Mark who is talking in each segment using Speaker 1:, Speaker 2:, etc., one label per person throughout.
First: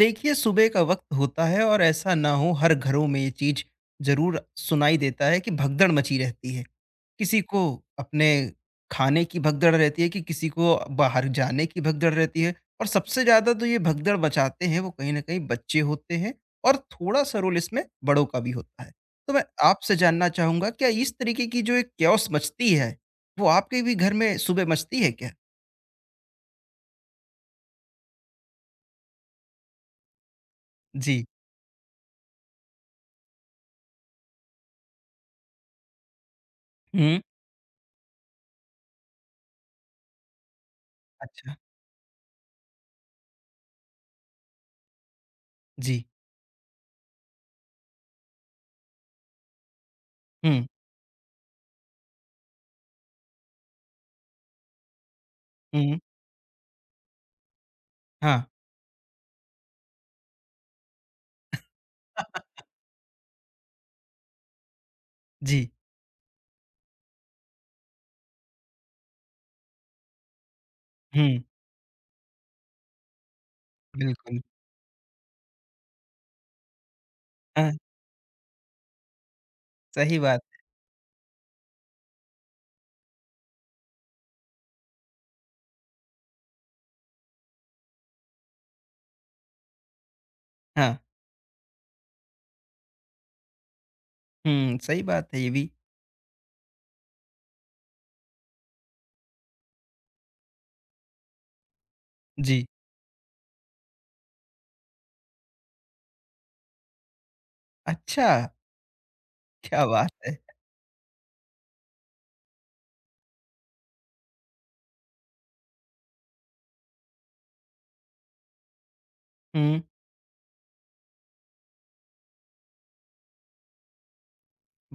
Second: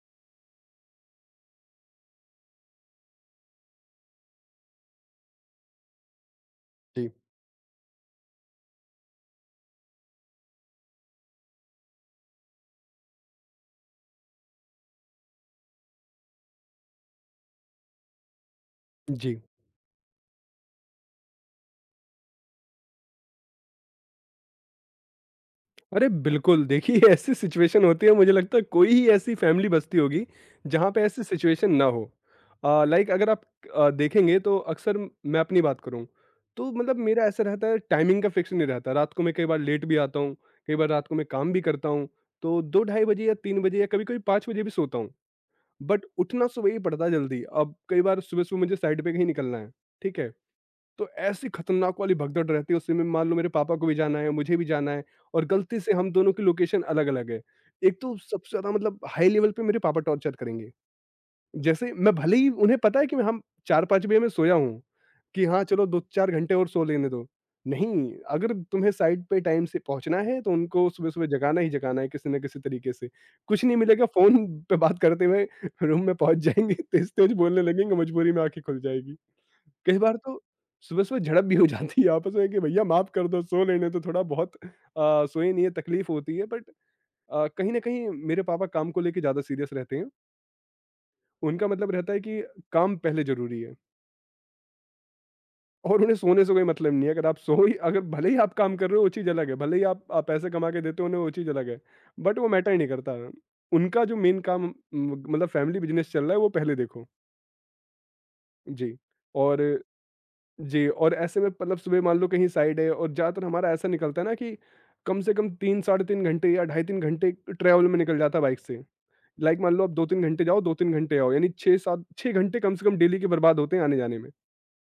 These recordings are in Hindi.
Speaker 1: देखिए, सुबह का वक्त होता है और ऐसा ना हो हर घरों में ये चीज जरूर सुनाई देता है कि भगदड़ मची रहती है।
Speaker 2: जी,
Speaker 1: किसी को अपने खाने की भगदड़ रहती है कि किसी को बाहर जाने की भगदड़ रहती है। और सबसे ज्यादा तो ये भगदड़ मचाते हैं वो कहीं ना कहीं बच्चे होते हैं और थोड़ा सा रोल इसमें बड़ों का भी होता है। तो
Speaker 2: जी।
Speaker 1: मैं आपसे जानना चाहूंगा, क्या इस तरीके की जो एक क्योस मचती है वो आपके भी घर में सुबह मचती है क्या?
Speaker 2: अरे बिल्कुल, देखिए ऐसी सिचुएशन होती है, मुझे लगता है कोई ही ऐसी फैमिली बसती होगी, जहाँ पे ऐसी
Speaker 1: जी।
Speaker 2: सिचुएशन ना हो। लाइक अगर आप देखेंगे तो अक्सर मैं अपनी बात करूँ, तो मतलब
Speaker 1: हम्म।
Speaker 2: मेरा ऐसा रहता है टाइमिंग का फिक्स नहीं रहता। रात को मैं कई बार लेट भी आता हूँ, कई बार रात को मैं काम
Speaker 1: अच्छा।
Speaker 2: भी करता हूँ, तो 2 ढाई बजे या 3 बजे या कभी-कभी 5 बजे भी सोता हूँ।
Speaker 1: जी।
Speaker 2: बट उठना सुबह ही पड़ता है जल्दी। अब कई बार सुबह-सुबह मुझे साइट पे कहीं निकलना है, ठीक है?
Speaker 1: हम्म।
Speaker 2: तो ऐसी खतरनाक वाली भगदड़ रहती है, उसमें मान लो मेरे पापा को भी जाना है, मुझे भी जाना है, और गलती से
Speaker 1: हम्म।
Speaker 2: हम दोनों की लोकेशन अलग-अलग है। एक तो
Speaker 1: हाँ।
Speaker 2: सबसे ज़्यादा मतलब हाई लेवल पे मेरे पापा टॉर्चर करेंगे। जैसे मैं, भले ही उन्हें पता है कि मैं हम 4-5 बजे मैं सोया हूँ, कि हाँ,
Speaker 1: जी।
Speaker 2: चलो 2-4 घंटे और सो लेने दो। नहीं, अगर तुम्हें साइट पे टाइम से पहुँचना है, तो उनको सुबह-सुबह
Speaker 1: हुँ,
Speaker 2: जगाना ही जगाना है किसी न किसी तरीके से। कुछ नहीं मिलेगा,
Speaker 1: बिल्कुल।
Speaker 2: फ़ोन पे बात करते हुए रूम में पहुँच जाएँगे, तेज़-तेज़ बोलने
Speaker 1: हाँ,
Speaker 2: लगेंगे, मजबूरी में आँखें खुल जाएगी। कई बार
Speaker 1: सही
Speaker 2: तो
Speaker 1: बात।
Speaker 2: सुबह-सुबह झड़प भी हो जाती है आपस में कि भैया माफ़ कर दो, सो लेने दो थोड़ा बहुत, सोए नहीं है, तकलीफ़ होती है। बट कहीं न कहीं मेरे पापा काम को लेके ज़्यादा सीरियस रहते हैं।
Speaker 1: हाँ।
Speaker 2: उनका मतलब रहता है कि काम पहले ज़रूरी है,
Speaker 1: हुँ, सही बात है ये भी।
Speaker 2: और उन्हें सोने से कोई मतलब नहीं है। अगर भले ही आप काम कर रहे हो, वो चीज़ अलग है। भले ही आप पैसे कमा के देते हो उन्हें, वो चीज़ अलग है, बट वो
Speaker 1: जी।
Speaker 2: मैटर ही नहीं करता। उनका जो मेन काम, म मतलब फैमिली बिज़नेस चल रहा है, वो पहले देखो।
Speaker 1: अच्छा,
Speaker 2: जी, और
Speaker 1: क्या बात है!
Speaker 2: जी, और ऐसे में मतलब सुबह मान लो कहीं साइड है, और ज़्यादातर हमारा ऐसा निकलता है ना कि कम से कम 3 साढ़े 3 घंटे या ढाई 3 घंटे ट्रैवल में निकल जाता है बाइक से। लाइक मान
Speaker 1: हुँ,
Speaker 2: लो आप 2-3 घंटे जाओ, 2-3 घंटे आओ, यानी 6-7 6 घंटे कम से कम डेली के बर्बाद होते हैं आने-जाने में।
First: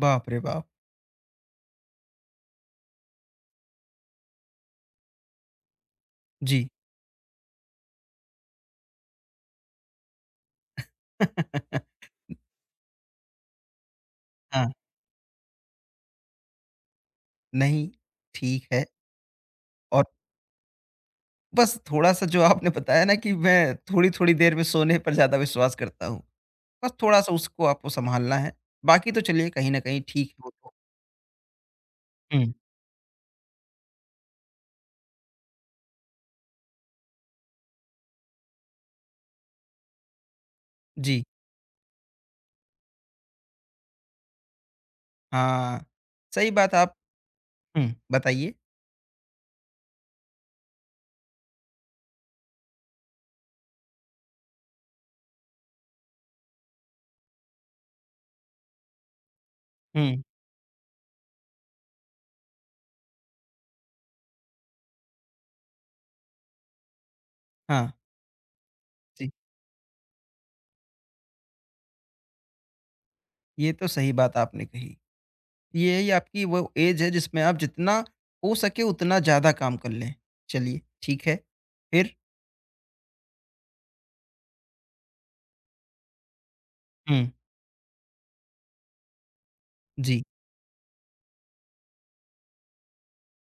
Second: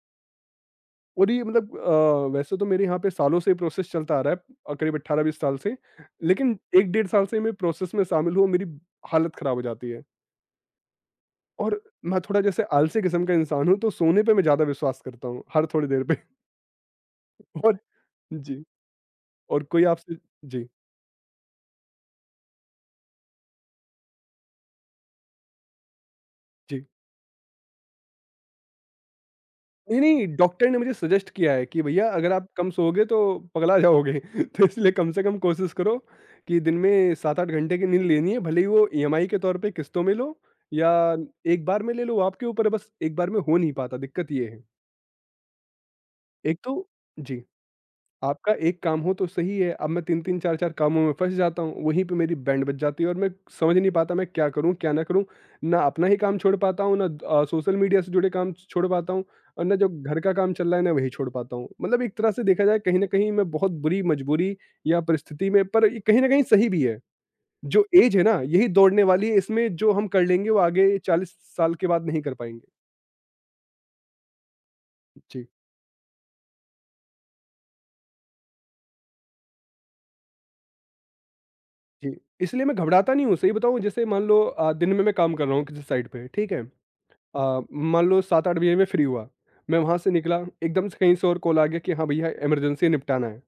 Speaker 1: बाप रे बाप!
Speaker 2: और ये मतलब वैसे तो मेरे यहाँ पे सालों से ये प्रोसेस चलता आ रहा है, करीब 18-20 साल से। लेकिन
Speaker 1: जी।
Speaker 2: 1 डेढ़ साल से मैं प्रोसेस में शामिल हुआ, मेरी हालत खराब हो जाती है। और मैं थोड़ा जैसे आलसी किस्म का इंसान हूँ, तो सोने पे मैं ज़्यादा
Speaker 1: हाँ।
Speaker 2: विश्वास करता हूँ, हर थोड़ी देर पे। और
Speaker 1: नहीं।
Speaker 2: जी,
Speaker 1: ठीक है
Speaker 2: और कोई
Speaker 1: और
Speaker 2: आपसे। जी।
Speaker 1: बस थोड़ा-सा जो आपने बताया ना कि मैं थोड़ी-थोड़ी देर में सोने पर ज़्यादा विश्वास करता हूँ।
Speaker 2: जी।
Speaker 1: बस थोड़ा-सा उसको आपको संभालना है, बाकी तो चलिए कहीं न
Speaker 2: नहीं,
Speaker 1: कहीं
Speaker 2: नहीं,
Speaker 1: ठीक है वो
Speaker 2: डॉक्टर
Speaker 1: तो।
Speaker 2: ने मुझे सजेस्ट किया है कि भैया अगर
Speaker 1: हुँ।
Speaker 2: आप कम सोओगे तो पगला जाओगे। तो इसलिए कम से कम कोशिश करो कि दिन में 7-8 घंटे की नींद लेनी है, भले ही वो ईएमआई के तौर पे किस्तों में लो या
Speaker 1: जी।
Speaker 2: एक बार में ले लो। आपके ऊपर है, बस एक बार में हो नहीं पाता, दिक्कत ये है।
Speaker 1: हाँ, सही
Speaker 2: एक
Speaker 1: बात
Speaker 2: तो
Speaker 1: आप।
Speaker 2: जी।
Speaker 1: हुँ,
Speaker 2: आपका
Speaker 1: बताइए?
Speaker 2: एक काम हो तो सही है, अब मैं तीन तीन चार चार कामों में फंस जाता हूँ, वहीं पे मेरी बैंड बज जाती है, और मैं समझ नहीं पाता मैं क्या करूँ क्या ना करूँ। ना अपना ही काम छोड़ पाता हूँ, ना सोशल मीडिया से जुड़े काम छोड़ पाता हूँ, और ना जो घर
Speaker 1: हुँ।
Speaker 2: का काम चल रहा है ना वही छोड़ पाता हूँ। मतलब एक तरह से देखा जाए कहीं ना कहीं मैं बहुत बुरी मजबूरी या परिस्थिति में, पर ये कहीं ना कहीं सही भी है। जो
Speaker 1: हाँ।
Speaker 2: एज है ना यही दौड़ने वाली
Speaker 1: जी।
Speaker 2: है, इसमें जो हम कर लेंगे वो आगे 40 साल के बाद नहीं कर पाएंगे।
Speaker 1: ये तो सही बात आपने कही।
Speaker 2: जी।
Speaker 1: ये है, ये आपकी वो एज है जिसमें आप जितना हो सके उतना ज़्यादा काम कर लें। चलिए, ठीक है। फिर?
Speaker 2: जी। इसलिए मैं घबराता नहीं हूँ, सही बताऊँ, जैसे मान लो दिन में मैं काम कर रहा हूँ किसी साइड पे, ठीक है?
Speaker 1: हुँ।
Speaker 2: अ, मान लो 7-8 बजे मैं फ्री हुआ, मैं वहाँ से
Speaker 1: जी।
Speaker 2: निकला, एकदम से कहीं से और कॉल आ गया कि हाँ भैया, इमरजेंसी निपटाना है।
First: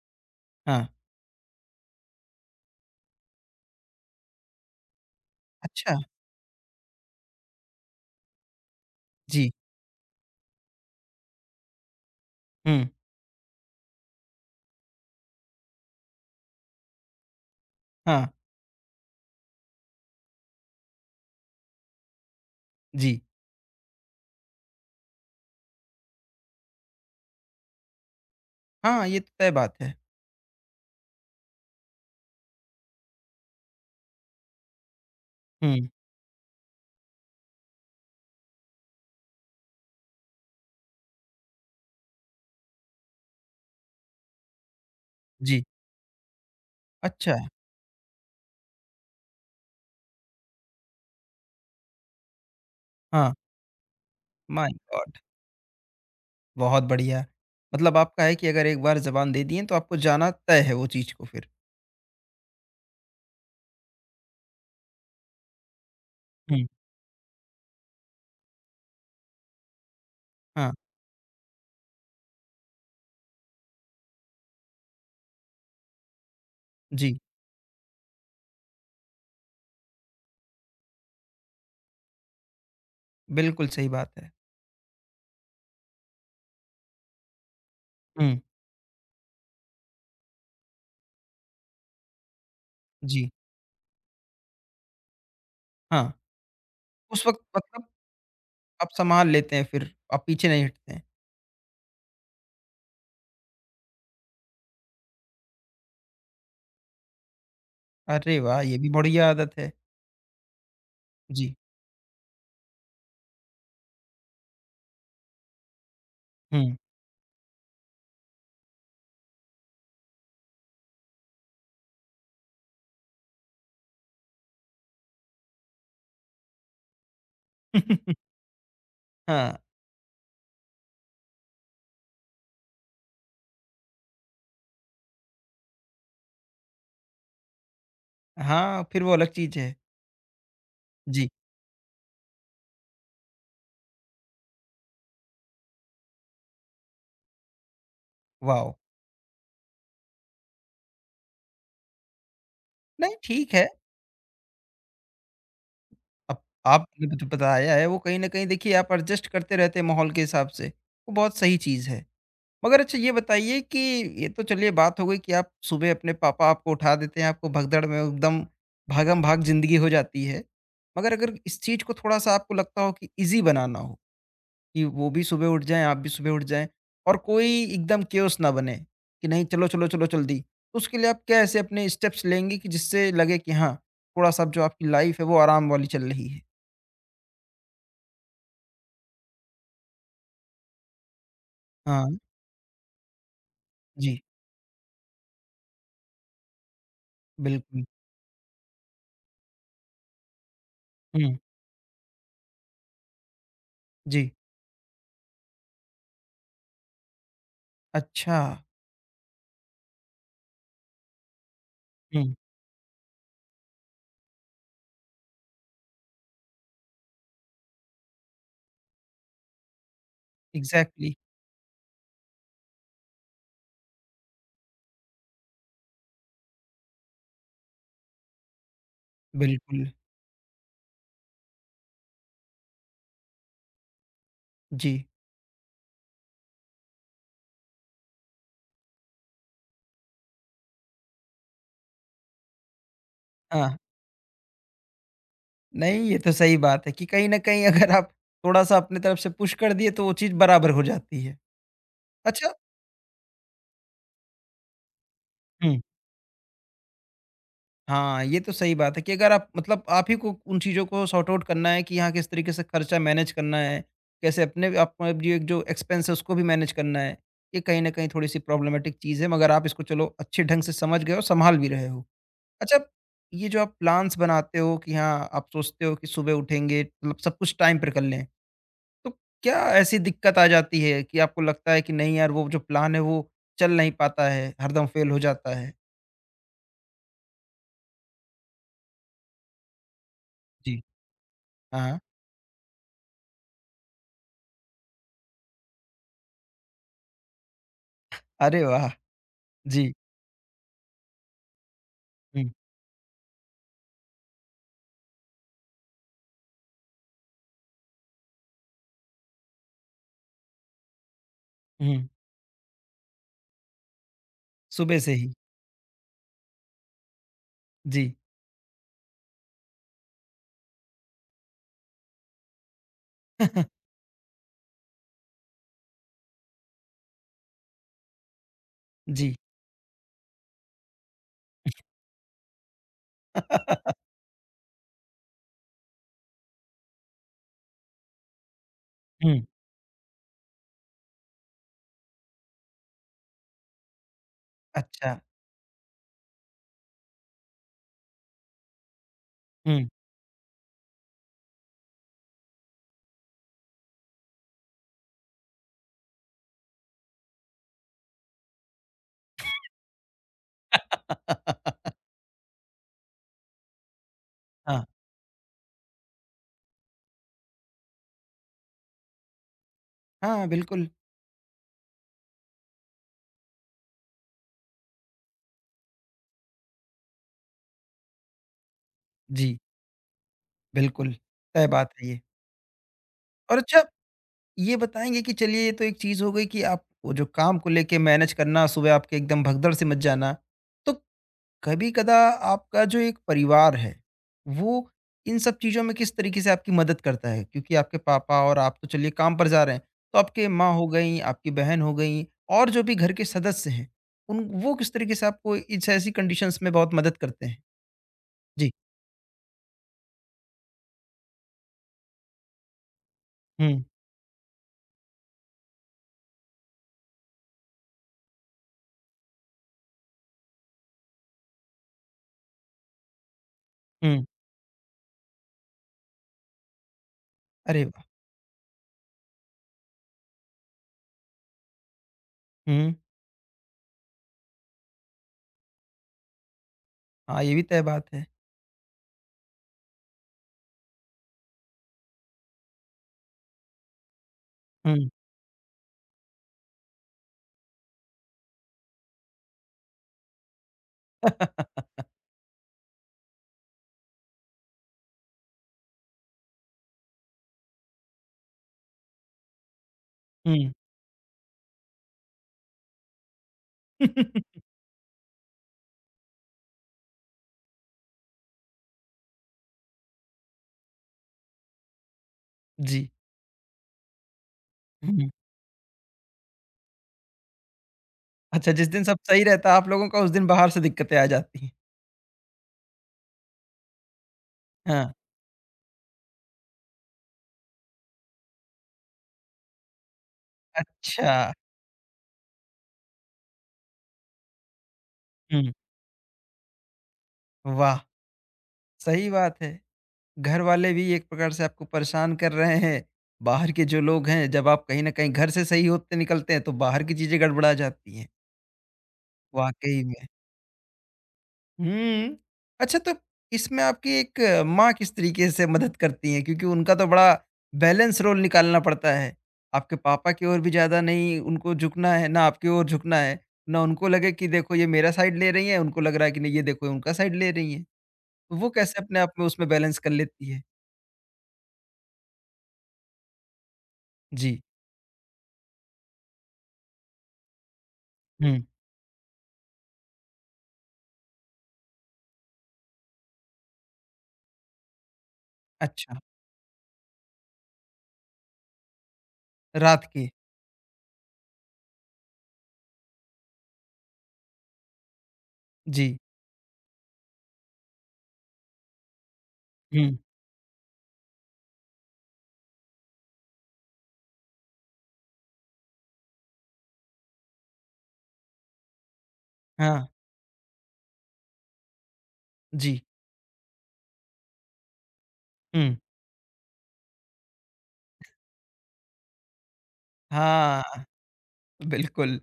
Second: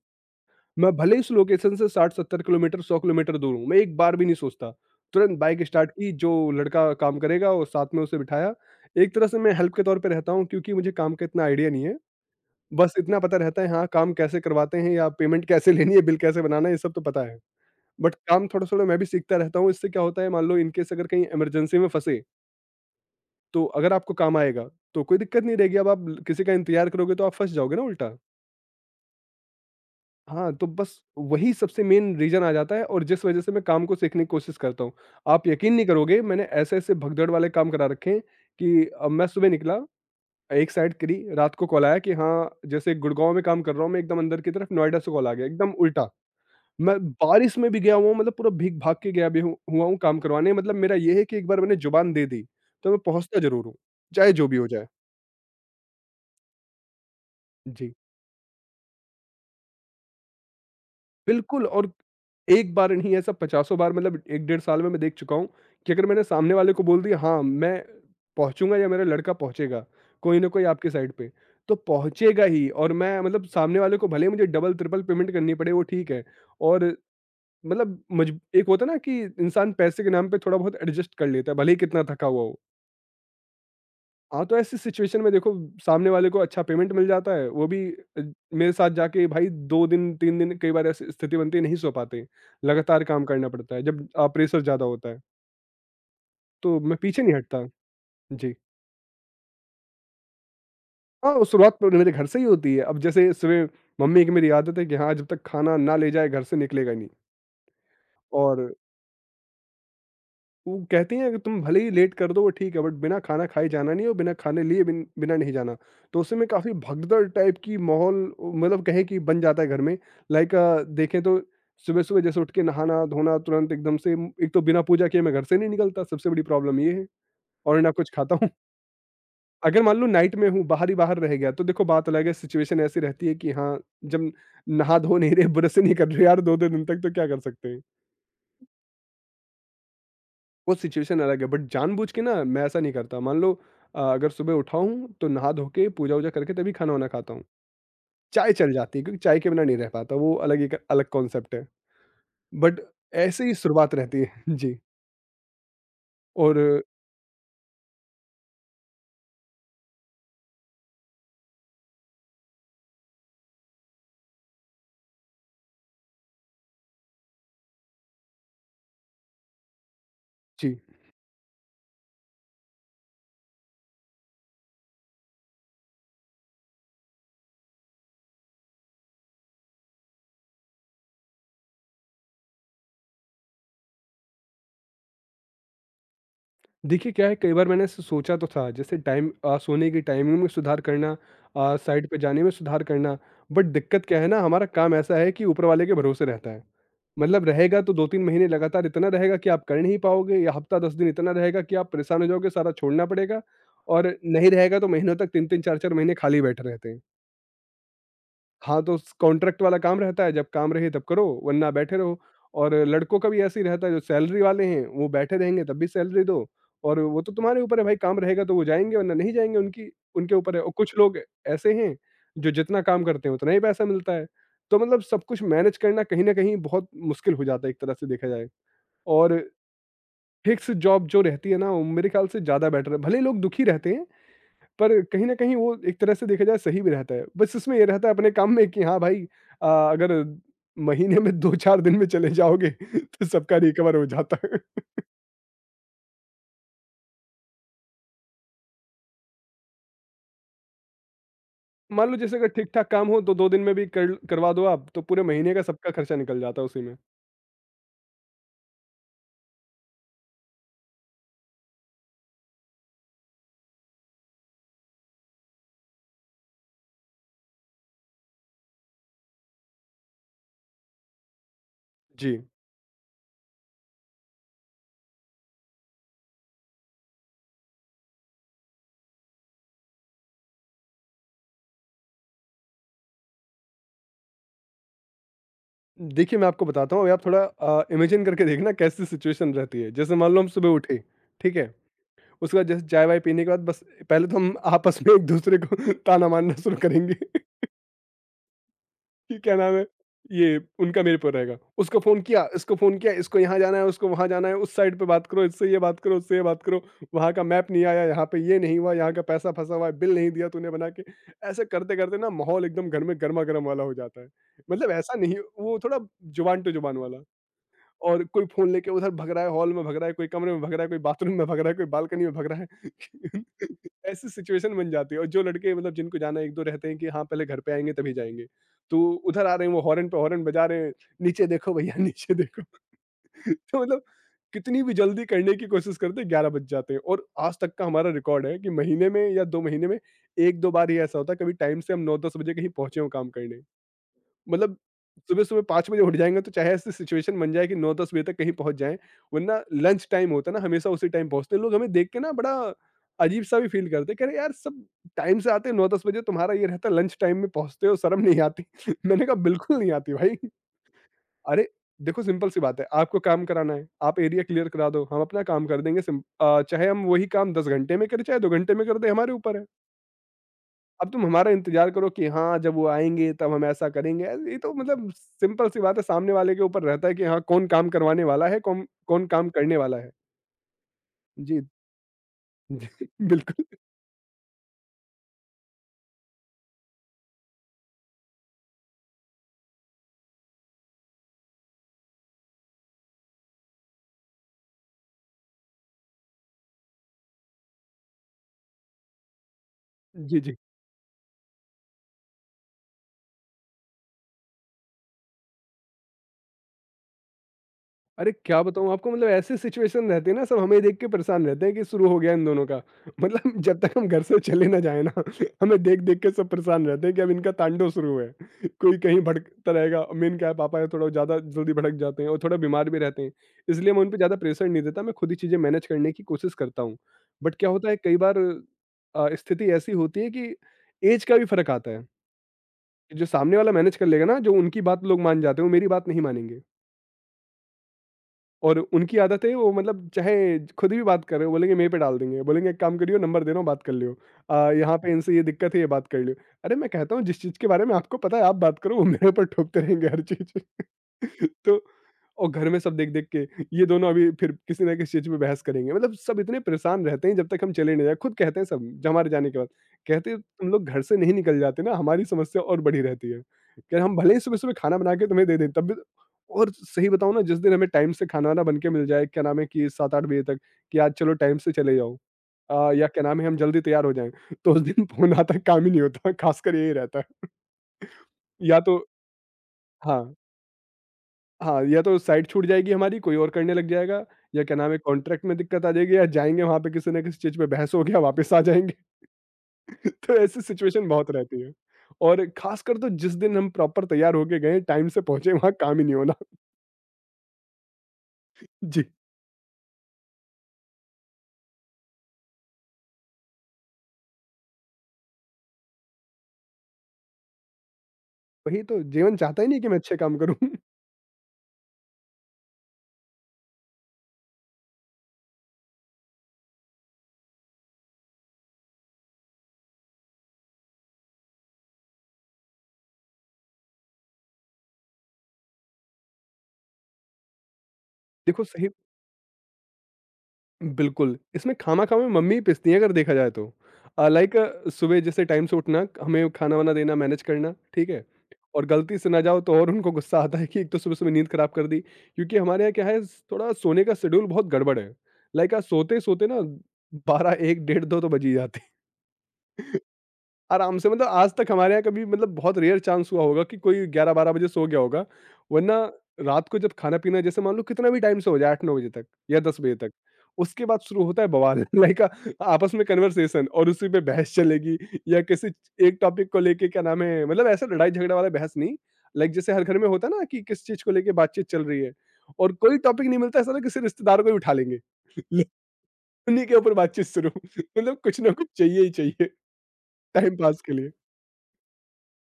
Speaker 1: हाँ।
Speaker 2: मैं भले ही इस लोकेशन से 60-70 किलोमीटर, 100 किलोमीटर दूर हूँ, मैं एक बार भी नहीं सोचता। तुरंत बाइक स्टार्ट
Speaker 1: अच्छा।
Speaker 2: की, जो लड़का काम करेगा वो साथ में उसे बिठाया। एक तरह से
Speaker 1: जी।
Speaker 2: मैं हेल्प के तौर पे रहता हूँ, क्योंकि मुझे काम का इतना आइडिया नहीं है।
Speaker 1: हुँ।
Speaker 2: बस इतना पता रहता है हाँ, काम कैसे करवाते हैं या पेमेंट कैसे लेनी है, बिल कैसे बनाना है, ये सब तो पता है। बट
Speaker 1: हाँ।
Speaker 2: काम थोड़ा-थोड़ा मैं भी सीखता रहता हूँ, इससे क्या होता है मान लो इन केस अगर कहीं इमरजेंसी में फँसे,
Speaker 1: जी।
Speaker 2: तो अगर आपको काम आएगा, तो कोई दिक्कत नहीं रहेगी। अब आप ल किसी का इंतज़ार करोगे तो आप फँस जाओगे ना उल्टा।
Speaker 1: हाँ, ये तो तय बात है।
Speaker 2: हाँ, तो बस वही सबसे मेन रीज़न आ जाता है, और जिस वज़ह से मैं काम को सीखने की कोशिश करता हूँ। आप यकीन नहीं
Speaker 1: हुँ।
Speaker 2: करोगे, मैंने ऐसे-ऐसे भगदड़ वाले काम करा रखे हैं कि मैं सुबह निकला, एक साइड करी, रात को कॉल आया कि हाँ, जैसे गुड़गाँव में काम कर रहा हूँ मैं एकदम अंदर की तरफ, नोएडा से कॉल आ गया,
Speaker 1: जी।
Speaker 2: एकदम उल्टा। मैं
Speaker 1: अच्छा।
Speaker 2: बारिश में भी गया हुआ हूँ, मतलब पूरा भीग-भाग के गया भी हुआ हूँ काम करवाने। मतलब मेरा ये है कि एक बार मैंने जुबान दे दी, तो मैं
Speaker 1: हाँ,
Speaker 2: पहुँचता ज़रूर हूँ, चाहे जो भी हो
Speaker 1: माय
Speaker 2: जाए।
Speaker 1: गॉड! बहुत बढ़िया।
Speaker 2: जी।
Speaker 1: मतलब आपका है कि अगर एक बार ज़बान दे दिए, तो आपको जाना तय है वो चीज़ को फिर।
Speaker 2: बिल्कुल, और एक बार नहीं, ऐसा पचासों बार, मतलब 1 डेढ़ साल में मैं देख चुका हूँ कि अगर मैंने सामने
Speaker 1: हुँ।
Speaker 2: वाले को बोल दिया हाँ, मैं पहुँचूँगा या मेरा लड़का पहुँचेगा, कोई न कोई
Speaker 1: हाँ।
Speaker 2: आपकी साइड पे, तो पहुँचेगा ही। और मैं मतलब सामने वाले को, भले ही मुझे डबल-ट्रिपल पेमेंट करनी पड़े, वो ठीक है। और
Speaker 1: जी,
Speaker 2: मतलब, मजब एक होता है ना कि इंसान पैसे के नाम पे थोड़ा बहुत एडजस्ट कर लेता है, भले ही कितना थका हुआ हो।
Speaker 1: बिल्कुल सही बात है।
Speaker 2: हाँ, तो ऐसी सिचुएशन में देखो सामने वाले को अच्छा पेमेंट मिल जाता है, वो भी, अ,
Speaker 1: हुँ।
Speaker 2: मेरे साथ जाके, भाई 2 दिन, 3 दिन, कई बार ऐसी स्थिति बनती है नहीं सो पाते, लगातार काम
Speaker 1: जी।
Speaker 2: करना पड़ता है जब प्रेशर ज़्यादा होता है,
Speaker 1: हाँ,
Speaker 2: तो मैं पीछे
Speaker 1: उस
Speaker 2: नहीं
Speaker 1: वक़्त
Speaker 2: हटता।
Speaker 1: मतलब
Speaker 2: जी।
Speaker 1: आप सँभाल लेते हैं फिर, आप पीछे नहीं हटते हैं।
Speaker 2: हाँ, वो शुरुआत तो मेरे घर से ही होती है। अब जैसे सुबह मम्मी की, मेरी आदत है कि हाँ, जब तक खाना ना ले जाए घर से निकलेगा नहीं,
Speaker 1: अरे वाह!
Speaker 2: और
Speaker 1: ये भी बढ़िया आदत है।
Speaker 2: वो कहते हैं अगर
Speaker 1: जी।
Speaker 2: तुम भले ही लेट कर दो वो ठीक है, बट बिना खाना खाए जाना नहीं, और बिना खाने लिए बिना नहीं जाना। तो उस समय काफी
Speaker 1: हुँ।
Speaker 2: भगदड़ टाइप की माहौल, मतलब कहें कि बन जाता है घर में। लाइक देखें तो सुबह सुबह जैसे उठ के नहाना धोना तुरंत एकदम से, एक तो बिना पूजा किए मैं घर से नहीं निकलता, सबसे बड़ी प्रॉब्लम ये है। और ना कुछ खाता हूँ।
Speaker 1: हाँ।
Speaker 2: अगर मान लो नाइट में हूँ, बाहर ही बाहर रह गया तो देखो बात अलग है, सिचुएशन ऐसी रहती है कि हाँ, जब नहा धो नहीं रहे, ब्रश नहीं कर रहे यार दो दो दिन तक, तो क्या कर सकते हैं।
Speaker 1: हाँ, फिर वो अलग चीज़ है।
Speaker 2: वो सिचुएशन
Speaker 1: जी।
Speaker 2: अलग है, बट जानबूझ के ना मैं ऐसा नहीं करता। मान लो अगर सुबह उठा हूँ तो नहा धो के पूजा वूजा करके तभी खाना वाना खाता हूँ। चाय
Speaker 1: वाओ!
Speaker 2: चल जाती है क्योंकि चाय के बिना नहीं रह पाता, वो अलग एक अलग कॉन्सेप्ट है। बट
Speaker 1: नहीं
Speaker 2: ऐसे
Speaker 1: ठीक
Speaker 2: ही
Speaker 1: है,
Speaker 2: शुरुआत रहती है। जी।
Speaker 1: अब
Speaker 2: और
Speaker 1: आपने जो बताया है वो कहीं न कहीं देखिए आप एडजस्ट करते रहते हैं माहौल के हिसाब से, वो बहुत सही चीज़ है। मगर अच्छा ये बताइए कि ये तो चलिए बात हो गई कि आप सुबह अपने पापा आपको उठा देते हैं, आपको भगदड़ में एकदम भागम-भाग ज़िंदगी हो जाती है।
Speaker 2: जी।
Speaker 1: मगर अगर इस चीज़ को थोड़ा-सा आपको लगता हो कि ईज़ी बनाना हो कि वो भी सुबह उठ जाएँ, आप भी सुबह उठ जाएँ और कोई एकदम केओस ना बने कि नहीं, चलो, जल्दी। तो उसके लिए आप क्या ऐसे अपने स्टेप्स लेंगी कि जिससे लगे कि हाँ, थोड़ा-सा अब जो आपकी लाइफ़ है वो आराम वाली चल रही है?
Speaker 2: देखिए क्या है, कई बार मैंने ऐसे सोचा तो था जैसे सोने की टाइमिंग में सुधार करना,
Speaker 1: हाँ।
Speaker 2: साइड पे जाने में सुधार करना। बट दिक्कत क्या
Speaker 1: जी।
Speaker 2: है ना, हमारा काम ऐसा है कि ऊपर वाले के भरोसे रहता है। मतलब रहेगा
Speaker 1: बिल्कुल।
Speaker 2: तो 2-3 महीने लगातार इतना रहेगा कि आप कर नहीं पाओगे, या हफ्ता 10 दिन इतना
Speaker 1: हुँ।
Speaker 2: रहेगा कि आप परेशान हो जाओगे, सारा छोड़ना पड़ेगा। और
Speaker 1: जी।
Speaker 2: नहीं रहेगा तो महीनों तक तीन तीन चार चार महीने खाली बैठे रहते हैं।
Speaker 1: अच्छा।
Speaker 2: हाँ, तो स कॉन्ट्रैक्ट वाला काम रहता है, जब काम रहे तब करो वरना बैठे रहो।
Speaker 1: हुँ।
Speaker 2: और लड़कों का भी ऐसे ही रहता है जो सैलरी वाले हैं, वो बैठे रहेंगे तब भी सैलरी दो। और वो तो तुम्हारे ऊपर है भाई, काम रहेगा तो वो जाएँगे वरना नहीं जाएँगे, उनकी उनके ऊपर है। और कुछ
Speaker 1: एग्ज़ैक्टली।
Speaker 2: लोग ऐसे हैं जो जितना काम करते हैं उतना ही पैसा मिलता है। तो मतलब सब कुछ मैनेज करना कहीं न कहीं बहुत मुश्किल हो जाता है एक तरह से देखा जाए। और
Speaker 1: बिल्कुल।
Speaker 2: फिक्स जॉब जो रहती है ना, वो मेरे ख़्याल से ज़्यादा बेटर है। भले ही लोग दुखी रहते हैं,
Speaker 1: जी।
Speaker 2: पर कहीं न कहीं वो एक तरह से देखा जाए सही भी रहता है। बस उसमें ये रहता है अपने काम में कि हाँ भाई अगर महीने में 2-4 दिन में चले जाओगे तो सबका
Speaker 1: हाँ,
Speaker 2: रिकवर हो जाता है।
Speaker 1: नहीं ये तो सही बात है कि कहीं न कहीं अगर आप थोड़ा-सा अपनी तरफ से पुश कर दिए तो वो चीज़ बराबर हो जाती है।
Speaker 2: मान लो जैसे अगर
Speaker 1: अच्छा।
Speaker 2: ठीक-ठाक काम हो तो 2 दिन में भी कर करवा दो आप तो पूरे महीने का
Speaker 1: हुँ।
Speaker 2: सबका खर्चा निकल जाता है उसी में।
Speaker 1: हाँ, ये तो सही बात है कि अगर आप मतलब आप ही को उन चीज़ों को सॉर्ट आउट करना है कि हाँ, किस तरीके से खर्चा मैनेज करना है, कैसे अपने आप में जो एक जो एक्सपेंस है उसको भी मैनेज करना है, ये कहीं न कहीं थोड़ी-सी प्रॉब्लमैटिक चीज़ है मगर आप इसको चलो अच्छे ढंग से समझ गए हो, सँभाल भी रहे हो।
Speaker 2: जी।
Speaker 1: अच्छा, ये जो आप प्लान्स बनाते हो कि हाँ, आप सोचते हो कि सुबह उठेंगे मतलब सब कुछ टाइम पर कर लें, तो क्या ऐसी दिक्कत आ जाती है कि आपको लगता है कि नहीं यार, वो जो प्लान है वो चल नहीं पाता है, हरदम फ़ेल हो जाता है?
Speaker 2: देखिए मैं आपको बताता हूँ, अभी आप थोड़ा इमेजिन करके देखना कैसी सिचुएशन रहती है। जैसे मान लो हम सुबह
Speaker 1: जी।
Speaker 2: उठे, ठीक है?
Speaker 1: हाँ।
Speaker 2: उसके बाद जैसे चाय-वाय पीने के बाद बस पहले तो हम आपस में एक-दूसरे को ताना मारना शुरू करेंगे।
Speaker 1: अरे वाह!
Speaker 2: कि क्या नाम है,
Speaker 1: जी।
Speaker 2: ये उनका मेरे पे रहेगा। उसको
Speaker 1: हुँ।
Speaker 2: फ़ोन किया, इसको यहाँ जाना है, उसको वहाँ जाना है, उस साइड पे बात करो, इससे ये बात करो, उससे ये बात करो, वहाँ का मैप नहीं आया, यहाँ पे ये नहीं हुआ, यहाँ का पैसा फँसा हुआ है, बिल नहीं दिया तूने बना के। ऐसे
Speaker 1: हुँ,
Speaker 2: करते-करते ना माहौल एकदम घर में गरमा-गरम वाला हो जाता है। मतलब
Speaker 1: सुबह से
Speaker 2: ऐसा
Speaker 1: ही।
Speaker 2: नहीं, वो थोड़ा जुबान टू जुबान वाला।
Speaker 1: जी।
Speaker 2: और कोई फ़ोन लेके उधर भग रहा है, हॉल में भग रहा है, कोई कमरे में भग रहा है, कोई बाथरूम में भग रहा है, कोई बालकनी में भग रहा है। ऐसी सिचुएशन बन जाती है, और जो लड़के, मतलब जिनको जाना, 1-2 रहते हैं कि हाँ, पहले घर पे आएँगे तभी जाएँगे। तो
Speaker 1: जी।
Speaker 2: उधर आ रहे हैं, वो हॉर्न पे हॉर्न बजा रहे हैं, "नीचे देखो भैया, नीचे देखो।" तो मतलब कितनी भी जल्दी करने की कोशिश करते हैं, 11 बज जाते हैं। और आज तक का हमारा रिकॉर्ड है कि महीने में
Speaker 1: हुँ।
Speaker 2: या 2 महीने में 1-2 बार ही ऐसा होता है, कभी टाइम से हम 9-10 बजे कहीं पहुँचे हों काम करने। मतलब
Speaker 1: अच्छा।
Speaker 2: सुबह-सुबह 5 बजे उठ जाएँगे, तो चाहे ऐसी सिचुएशन बन जाए कि 9-10 बजे तक कहीं पहुँच जाएँ, वरना
Speaker 1: हुँ।
Speaker 2: लंच टाइम होता है ना, हमेशा उसी टाइम पहुँचते हैं। लोग हमें देख के ना बड़ा अजीब-सा भी फ़ील करते हैं, कह रहे यार, सब टाइम से आते हैं 9-10 बजे, तुम्हारा ये रहता है लंच टाइम में पहुँचते हो, शर्म नहीं आती? मैंने कहा बिल्कुल नहीं आती भाई। अरे! देखो सिंपल सी बात है, आपको काम कराना है, आप एरिया क्लियर
Speaker 1: हाँ।
Speaker 2: करा दो, हम अपना काम कर देंगे। चाहे हम वही काम 10 घंटे में करें, चाहे 2 घंटे में कर दें, हमारे ऊपर है।
Speaker 1: हाँ, बिल्कुल।
Speaker 2: अब तुम हमारा इंतज़ार करो कि हाँ, जब वो आएँगे तब हम ऐसा करेंगे। ये तो मतलब सिंपल सी बात है, सामने वाले के ऊपर रहता है कि हाँ, कौन काम करवाने वाला है, कौन कौन काम
Speaker 1: जी,
Speaker 2: करने वाला है।
Speaker 1: बिल्कुल,
Speaker 2: जी,
Speaker 1: तय बात है ये।
Speaker 2: जी,
Speaker 1: और
Speaker 2: बिल्कुल।
Speaker 1: अच्छा ये बताएँगे कि चलिए ये तो एक चीज़ हो गई कि आप वो जो काम को लेके मैनेज करना, सुबह आपके एकदम भगदड़ से मच जाना, तो कभी कदा आपका जो एक परिवार है वो इन सब चीज़ों में किस तरीके से आपकी मदद करता है? क्योंकि आपके पापा और आप तो चलिए काम पर जा रहे हैं, तो
Speaker 2: जी,
Speaker 1: आपकी
Speaker 2: जी।
Speaker 1: माँ हो गईं, आपकी बहन हो गईं और जो भी घर के सदस्य हैं, उन वो किस तरीके से आपको इस ऐसी कंडीशंस में बहुत मदद करते हैं?
Speaker 2: अरे क्या
Speaker 1: जी।
Speaker 2: बताऊँ आपको, मतलब ऐसे सिचुएशन रहते हैं ना, सब हमें देख के परेशान रहते हैं कि शुरू हो गया इन दोनों का। मतलब जब
Speaker 1: हुँ।
Speaker 2: तक हम घर से चले ना जाए ना, हमें देख देख के सब परेशान रहते हैं कि अब इनका तांडव शुरू हुआ है। कोई कहीं भटकता रहेगा, मेन क्या है, पापा है थोड़ा ज़्यादा जल्दी भटक जाते हैं, और थोड़ा बीमार भी रहते हैं, इसलिए मैं उन पर
Speaker 1: हुँ।
Speaker 2: ज़्यादा प्रेशर नहीं देता, मैं खुद ही चीज़ें मैनेज करने की कोशिश करता हूँ। बट क्या
Speaker 1: अरे
Speaker 2: होता है
Speaker 1: वाह!
Speaker 2: कई बार स्थिति ऐसी होती है कि एज का भी फर्क आता है।
Speaker 1: हुँ।
Speaker 2: जो सामने वाला मैनेज कर लेगा ना, जो उनकी बात लोग मान जाते हैं वो मेरी बात नहीं मानेंगे।
Speaker 1: हाँ, ये भी तय बात है।
Speaker 2: और उनकी आदत है, वो मतलब चाहे खुद भी बात कर रहे हो, बोलेंगे मेरे पे डाल देंगे, बोलेंगे एक काम करियो, नंबर दे रहा हूँ बात कर लियो। यहाँ
Speaker 1: हुँ।
Speaker 2: पे इनसे ये दिक्कत है, ये बात कर लियो। अरे मैं कहता हूँ जिस चीज़ के बारे में आपको पता है आप बात करो, वो मेरे ऊपर ठोकते रहेंगे हर चीज़। तो और घर में सब देख देख के, ये दोनों अभी फिर किसी ना किसी चीज़ पे बहस करेंगे, मतलब सब इतने परेशान रहते हैं, जब तक हम चले नहीं जाए। खुद कहते हैं सब, जब हमारे जाने के बाद कहते हैं, तुम
Speaker 1: हुँ।
Speaker 2: लोग घर से नहीं निकल जाते ना, हमारी समस्या और बड़ी रहती है, कि हम भले ही सुबह सुबह खाना बना के तुम्हें दे दें, तब भी। और सही बताऊँ ना, जिस दिन हमें टाइम से खाना ना बन के मिल जाए, क्या नाम है, कि 7-8 बजे तक, कि आज चलो टाइम से चले जाओ,
Speaker 1: जी।
Speaker 2: या क्या नाम है हम जल्दी तैयार हो जाएँ, तो उस दिन
Speaker 1: हुँ।
Speaker 2: फ़ोन आता काम ही नहीं होता, ख़ासकर यही रहता है।
Speaker 1: अच्छा,
Speaker 2: या
Speaker 1: जिस
Speaker 2: तो,
Speaker 1: दिन सब सही रहता है आप लोगों का
Speaker 2: हाँ,
Speaker 1: उस दिन बाहर से दिक्कतें आ जाती हैं।
Speaker 2: हाँ, या तो साइट छूट जाएगी हमारी, कोई और करने लग जाएगा, या क्या नाम है
Speaker 1: हाँ।
Speaker 2: कॉन्ट्रैक्ट में दिक्कत आ जाएगी, या जाएँगे वहाँ पे किसी ना किसी चीज़ पे बहस हो गया, वापस आ जाएँगे। तो ऐसी सिचुएशन बहुत
Speaker 1: अच्छा।
Speaker 2: रहती है। और ख़ासकर तो जिस दिन हम प्रॉपर तैयार होके गए, टाइम से पहुँचे,
Speaker 1: हुँ।
Speaker 2: वहाँ काम ही नहीं होना।
Speaker 1: वाह!
Speaker 2: जी,
Speaker 1: सही बात है। घरवाले भी एक प्रकार से आपको परेशान कर रहे हैं। बाहर के जो लोग हैं, जब आप कहीं न कहीं घर से सही होते निकलते हैं, तो बाहर की चीज़ें गड़बड़ा जाती हैं,
Speaker 2: वही तो जीवन चाहता ही नहीं कि मैं
Speaker 1: वाक़ई
Speaker 2: अच्छे
Speaker 1: में।
Speaker 2: काम करूँ।
Speaker 1: हुँ। अच्छा तो इसमें आपकी एक माँ किस तरीके से मदद करती हैं? क्योंकि उनका तो बड़ा बैलेंस रोल निकालना पड़ता है। आपके पापा की ओर भी ज़्यादा नहीं उनको झुकना है, ना आपकी ओर झुकना है, ना उनको लगे कि देखो ये मेरा साइड ले रही हैं, उनको लग रहा है कि नहीं ये देखो ये उनका साइड ले रही हैं। तो
Speaker 2: देखो
Speaker 1: वो
Speaker 2: सही,
Speaker 1: कैसे अपने आप में उसमें बैलेंस कर लेती है?
Speaker 2: बिल्कुल, इसमें खामा-खामा मम्मी ही पिसती हैं, अगर देखा जाए तो। लाइक
Speaker 1: जी।
Speaker 2: सुबह जैसे टाइम से उठना, हमें खाना-वाना देना, मैनेज करना, ठीक है?
Speaker 1: हुँ।
Speaker 2: और गलती से ना जाओ, तो और उनको गुस्सा आता है कि एक तो सुबह-सुबह नींद खराब कर दी। क्योंकि हमारे यहाँ क्या है, स थोड़ा सोने का शेड्यूल बहुत गड़बड़ है। लाइक आज
Speaker 1: अच्छा,
Speaker 2: सोते-सोते ना 12, 1, डेढ़, 2 तो बज ही जाते हैं।
Speaker 1: रात की।
Speaker 2: आराम से, मतलब आज तक हमारे यहाँ कभी, मतलब बहुत रेयर चांस हुआ होगा कि कोई 11-12 बजे सो गया होगा, वरना
Speaker 1: जी।
Speaker 2: रात को जब खाना-पीना, जैसे मान लो कितना भी टाइम से हो जाए 8-9 बजे तक या 10 बजे तक,
Speaker 1: हुँ।
Speaker 2: उसके बाद शुरू होता है बवाल। लाइक आपस में कन्वर्सेशन, और उसी पे बहस चलेगी, या किसी एक टॉपिक को लेके, क्या नाम है, मतलब ऐसा लड़ाई-झगड़ा वाला बहस नहीं, लाइक जैसे हर घर
Speaker 1: हाँ।
Speaker 2: में होता है ना, कि किस चीज़ को लेके बातचीत चल रही है, और कोई
Speaker 1: जी।
Speaker 2: टॉपिक नहीं मिलता ऐसा, ना किसी रिश्तेदार को ही उठा लेंगे।
Speaker 1: हुँ।
Speaker 2: उन्हीं के ऊपर बातचीत शुरू। मतलब कुछ ना कुछ चाहिए ही चाहिए टाइम पास
Speaker 1: हाँ,
Speaker 2: के लिए।
Speaker 1: बिल्कुल।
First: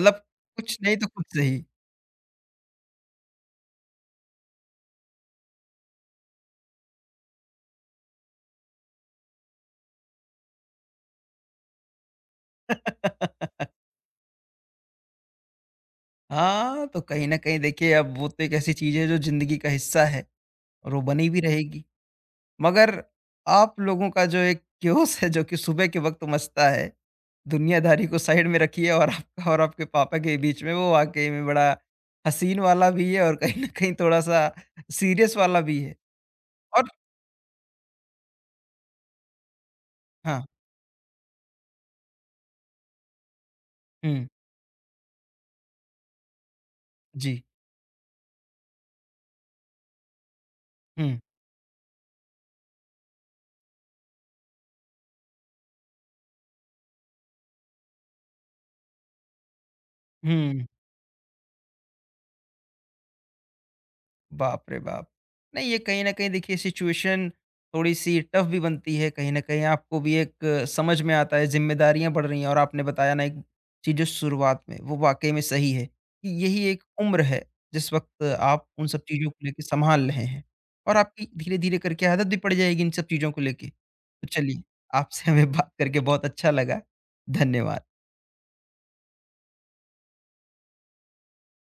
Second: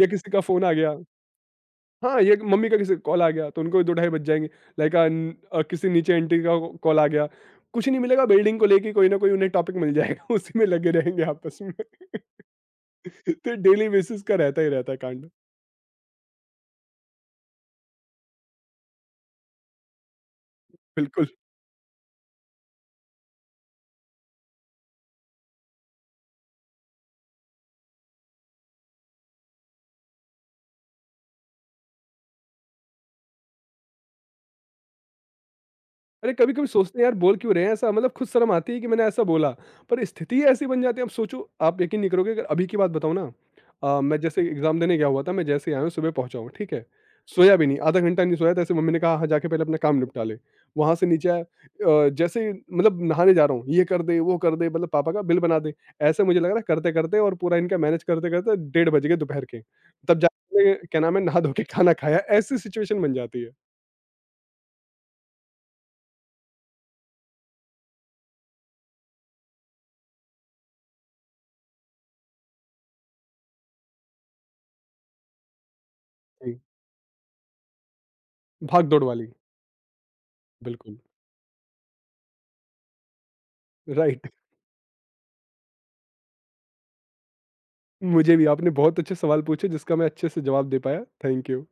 Speaker 2: या किसी का फ़ोन आ
Speaker 1: कुछ
Speaker 2: गया,
Speaker 1: नहीं तो खुद से ही।
Speaker 2: हाँ, या मम्मी का किसी का कॉल आ गया, तो उनको 2 ढाई बज जाएँगे। लाइक किसी नीचे आंटी का कॉल आ गया। कुछ नहीं मिलेगा, बिल्डिंग को लेके कोई ना कोई उन्हें टॉपिक मिल जाएगा। उसी में लगे रहेंगे आपस में। तो डेली बेसिस का रहता ही रहता है कांड।
Speaker 1: हाँ, तो कहीं न कहीं देखिए अब वो तो एक ऐसी चीज़ है जो ज़िंदगी का हिस्सा है और वो
Speaker 2: बिल्कुल।
Speaker 1: बनी भी रहेगी। मगर आप लोगों का जो एक क्योस है जो कि सुबह के वक़्त मचता है, दुनियादारी को साइड में रखिए और आपका और आपके पापा के बीच में वो वाक़ई में बड़ा हसीन वाला भी है और कहीं न कहीं थोड़ा-सा सीरियस वाला भी है।
Speaker 2: अरे कभी-कभी
Speaker 1: और
Speaker 2: सोचते हैं यार, बोल क्यों रहे हैं ऐसा? मतलब खुद शर्म आती है कि मैंने ऐसा बोला। पर
Speaker 1: हाँ।
Speaker 2: स्थिति ऐसी बन जाती है। अब सोचो, आप यकीन नहीं करोगे, अगर अभी की बात बताऊँ ना, मैं
Speaker 1: हुँ।
Speaker 2: जैसे एग्ज़ाम देने गया हुआ था, मैं जैसे ही आया हूँ, सुबह पहुँचा हूँ, ठीक है?
Speaker 1: जी।
Speaker 2: सोया भी नहीं, आधा घंटा नहीं सोया था, ऐसे मम्मी ने कहा, "हाँ, जाके पहले अपना काम निपटा ले।" वहाँ से
Speaker 1: हुँ।
Speaker 2: नीचे आया, जैसे ही मतलब नहाने जा रहा हूँ, ये कर दे, वो कर दे, मतलब पापा का बिल बना दे। ऐसे मुझे लग रहा है करते-करते, और पूरा इनका मैनेज करते-करते डेढ़ बज गए दोपहर के। तब
Speaker 1: हुँ।
Speaker 2: जाके क्या नाम है, नहा धो के खाना खाया। ऐसी सिचुएशन बन जाती है।
Speaker 1: बाप रे बाप! नहीं, ये कहीं न कहीं देखिए सिचुएशन थोड़ी-सी टफ भी बनती है, कहीं न कहीं आपको भी एक समझ में आता है, ज़िम्मेदारियाँ बढ़ रही हैं और आपने बताया ना एक चीज़ जो शुरुआत में, वो वाक़ई में सही है कि
Speaker 2: जी,
Speaker 1: यही एक उम्र है, जिस वक़्त आप उन सब
Speaker 2: भाग-दौड़
Speaker 1: चीज़ों
Speaker 2: वाली।
Speaker 1: को लेके संभाल रहे हैं और
Speaker 2: बिल्कुल।
Speaker 1: आपकी धीरे-धीरे करके आदत भी पड़ जाएगी इन सब चीज़ों को लेके। तो
Speaker 2: राइट।
Speaker 1: चलिए, आपसे हमें बात करके बहुत अच्छा लगा। धन्यवाद।
Speaker 2: मुझे भी आपने बहुत अच्छे सवाल पूछे, जिसका मैं अच्छे से जवाब दे पाया। Thank you.